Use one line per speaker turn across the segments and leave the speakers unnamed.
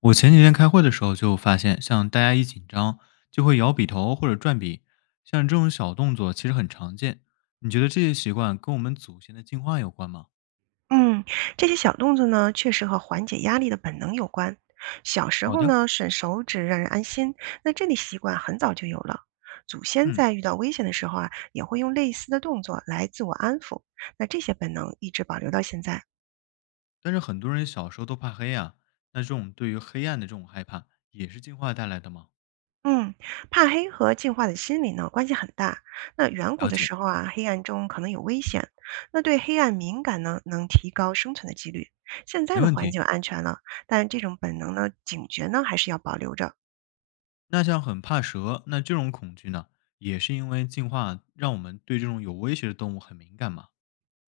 我前几天开会的时候就发现，像大家一紧张就会摇笔头或者转笔，像这种小动作其实很常见。你觉得这些习惯跟我们祖先的进化有关吗？
嗯，这些小动作呢，确实和缓解压力的本能有关。小时
好
候
的。
呢，吮手指让人安心，那这类习惯很早就有了。祖先
嗯。
在遇到危险的时候啊，也会用类似的动作来自我安抚。那这些本能一直保留到现在。
但是很多人小时候都怕黑啊，那这种对于黑暗的这种害怕也是进化带来的吗？
嗯，怕黑和进化的心理呢，关系很大。那远古
了
的
解。
时候啊，黑暗中可能有危
嗯。
险，那对黑暗敏感呢，能提高生存的几率。现在
没
的
问
环
题。
境安全了，但这种本能呢，警觉呢，还是要保留着。
那像很怕蛇，那这种恐惧呢，也是因为进化让我们对这种有威胁的动物很敏感嘛？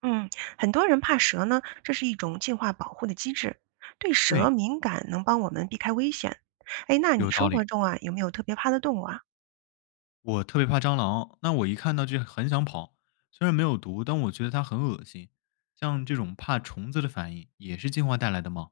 嗯，很多人怕蛇呢，这是一种进化保护的机制。对蛇
对，
敏感能帮我们避开危险。哎，那你
有道
生活
理。
中啊，有没有特别怕的动物啊？
我特别怕蟑螂，那我一看到就很想跑，虽然没有毒，但我觉得它很恶心。像这种怕虫子的反应，也是进化带来的吗？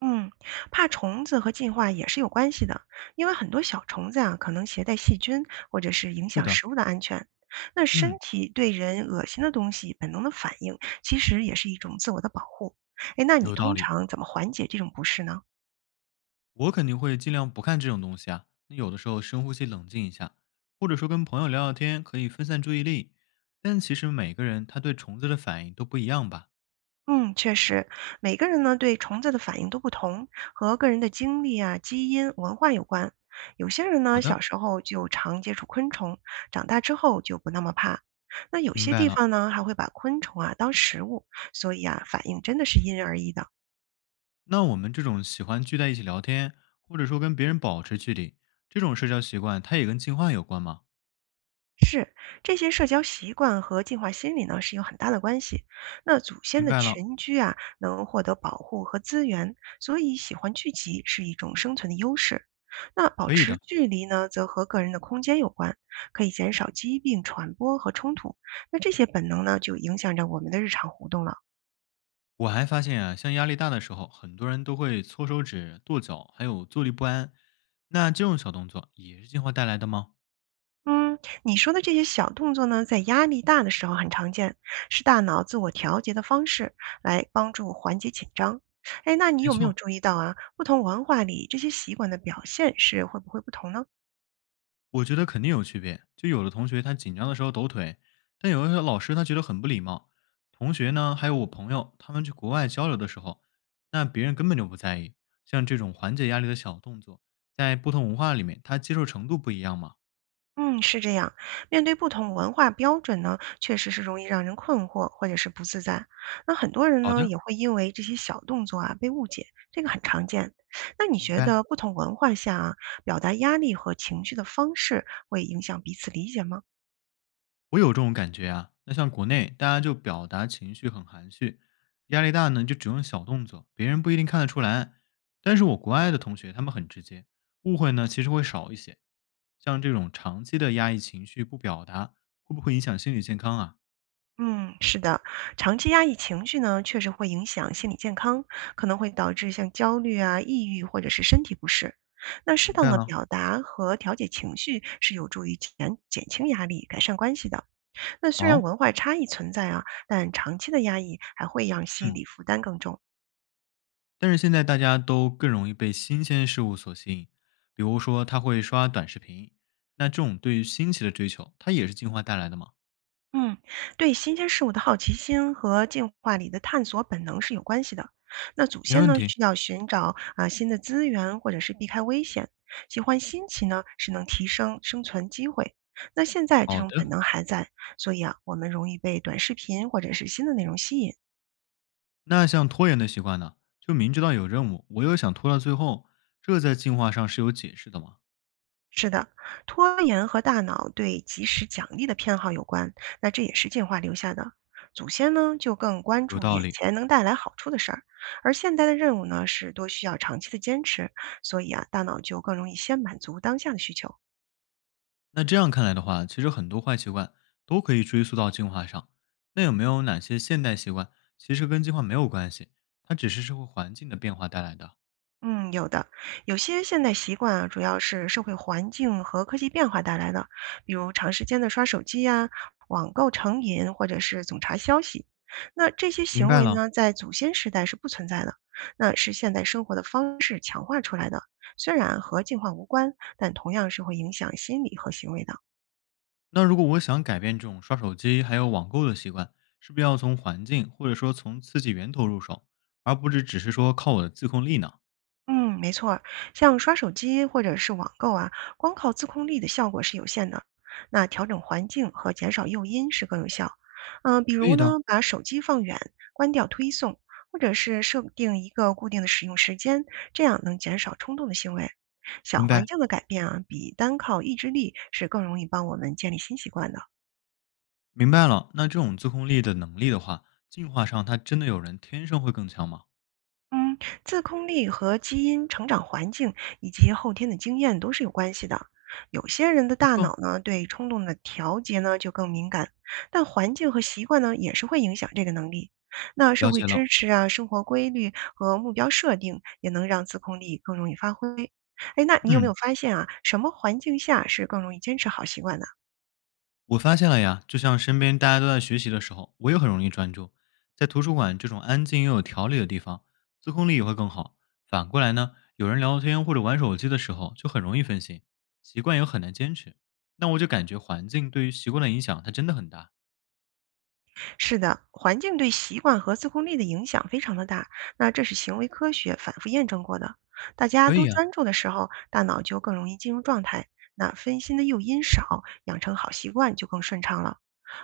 嗯，怕虫子和进化也是有关系的，因为很多小虫子啊，可能携带细菌或者是影
是
响
的。
食物的安全。那身
嗯，
体对人恶心的东西本能的反应，其实也是一种自我的保护。哎，那你
有道
通
理。
常怎么缓解这种不适呢？
我肯定会尽量不看这种东西啊。那有的时候深呼吸，冷静一下，或者说跟朋友聊聊天，可以分散注意力。但其实每个人他对虫子的反应都不一样吧？
嗯，确实，每个人呢对虫子的反应都不同，和个人的经历啊、基因、文化有关。有些人呢
好的，
小时候就常接触昆虫，长大之后就不那么怕。那有
明
些
白
地
了。
方呢还会把昆虫啊当食物，所以啊反应真的是因人而异的。
那我们这种喜欢聚在一起聊天，或者说跟别人保持距离，这种社交习惯，它也跟进化有关吗？
是，这些社交习惯和进化心理呢是有很大的关系。那祖先
明
的
白了，
群居啊，能获得保护和资源，所以喜欢聚集是一种生存的优势。那保
可以
持
的。
距离呢，则和个人的空间有关，可以减少疾病传播和冲突。那这些本能呢，就影响着我们的日常活动了。
我还发现啊，像压力大的时候，很多人都会搓手指、跺脚，还有坐立不安。那这种小动作也是进化带来的吗？
嗯，你说的这些小动作呢，在压力大的时候很常见，是大脑自我调节的方式，来帮助缓解紧张。哎，那你
没
有没有
错，
注意到啊？不同文化里这些习惯的表现是会不会不同呢？
我觉得肯定有区别。就有的同学他紧张的时候抖腿，但有的老师他觉得很不礼貌。同学呢，还有我朋友，他们去国外交流的时候，那别人根本就不在意。像这种缓解压力的小动作，在不同文化里面，他接受程度不一样嘛。
嗯，是这样。面对不同文化标准呢，确实是容易让人困惑或者是不自在。那很多人
好
呢，
的，
也会因为这些小动作啊被误解，这个很常见。那你
明
觉
白。
得不同文化下啊，表达压力和情绪的方式会影响彼此理解吗？
我有这种感觉啊。那像国内，大家就表达情绪很含蓄，压力大呢就只用小动作，别人不一定看得出来。但是我国外的同学他们很直接，误会呢其实会少一些。像这种长期的压抑情绪不表达，会不会影响心理健康啊？
嗯，是的，长期压抑情绪呢，确实会影响心理健康，可能会导致像焦虑啊、抑郁或者是身体不适。那适
明
当
白
的
了。
表达和调节情绪是有助于减轻压力、改善关系的。那虽然
好。
文化差异存在啊，但长期的压抑还会让心
嗯。
理负担更重。
但是现在大家都更容易被新鲜事物所吸引，比如说他会刷短视频，那这种对于新奇的追求，它也是进化带来的嘛？
嗯，对新鲜事物的好奇心和进化里的探索本能是有关系的。那祖
没
先
问
呢，
题。
需要寻找啊新的资源，或者是避开危险。喜欢新奇呢，是能提升生存机会。那现在这
好
种本
的。
能还在，所以啊，我们容易被短视频或者是新的内容吸引。
那像拖延的习惯呢，就明知道有任务，我又想拖到最后，这在进化上是有解释的吗？
是的，拖延和大脑对及时奖励的偏好有关，那这也是进化留下的。祖先呢，就更关
有
注
道
眼
理。
前能带来好处的事儿，而现代的任务呢，是多需要长期的坚持，所以啊，大脑就更容易先满足当下的需求。
那这样看来的话，其实很多坏习惯都可以追溯到进化上。那有没有哪些现代习惯其实跟进化没有关系，它只是社会环境的变化带来的？
嗯，有的，有些现代习惯啊，主要是社会环境和科技变化带来的，比如长时间的刷手机呀、网购成瘾，或者是总查消息。那这些
明
行
白
为
了。
呢，在祖先时代是不存在的，那是现代生活的方式强化出来的。虽然和进化无关，但同样是会影响心理和行为的。
那如果我想改变这种刷手机还有网购的习惯，是不是要从环境或者说从刺激源头入手，而不是只是说靠我的自控力呢？
嗯，没错儿像刷手机或者是网购啊，光靠自控力的效果是有限的。那调整环境和减少诱因是更有效。嗯、比
可以
如
的，
呢，把手机放远，关掉推送，或者是设定一个固定的使用时间，这样能减少冲动的行为。小
明
环
白。
境的改变啊，比单靠意志力是更容易帮我们建立新习惯的。
明白了，那这种自控力的能力的话，进化上它真的有人天生会更强吗？
嗯，自控力和基因、成长环境以及后天的经验都是有关系的。有些人的
没
大
错，
脑呢，对冲动的调节呢就更敏感，但环境和习惯呢也是会影响这个能力。那社
了
会
解
支
了。
持啊、生活规律和目标设定也能让自控力更容易发挥。哎，那你有没
嗯，
有发现啊，什么环境下是更容易坚持好习惯的？
我发现了呀，就像身边大家都在学习的时候，我也很容易专注。在图书馆这种安静又有条理的地方，自控力也会更好。反过来呢，有人聊天或者玩手机的时候，就很容易分心，习惯也很难坚持。那我就感觉环境对于习惯的影响，它真的很大。
是的，环境对习惯和自控力的影响非常的大，那这是行为科学反复验证过的。大家
可
都
以啊，
专注的时候，大脑就更容易进入状态，那分心的诱因少，养成好习惯就更顺畅了。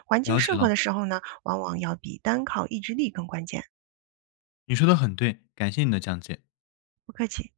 环境
了
适
解
合的
了，
时候呢，往往要比单靠意志力更关键。
你说的很对，感谢你的讲解。
不客气。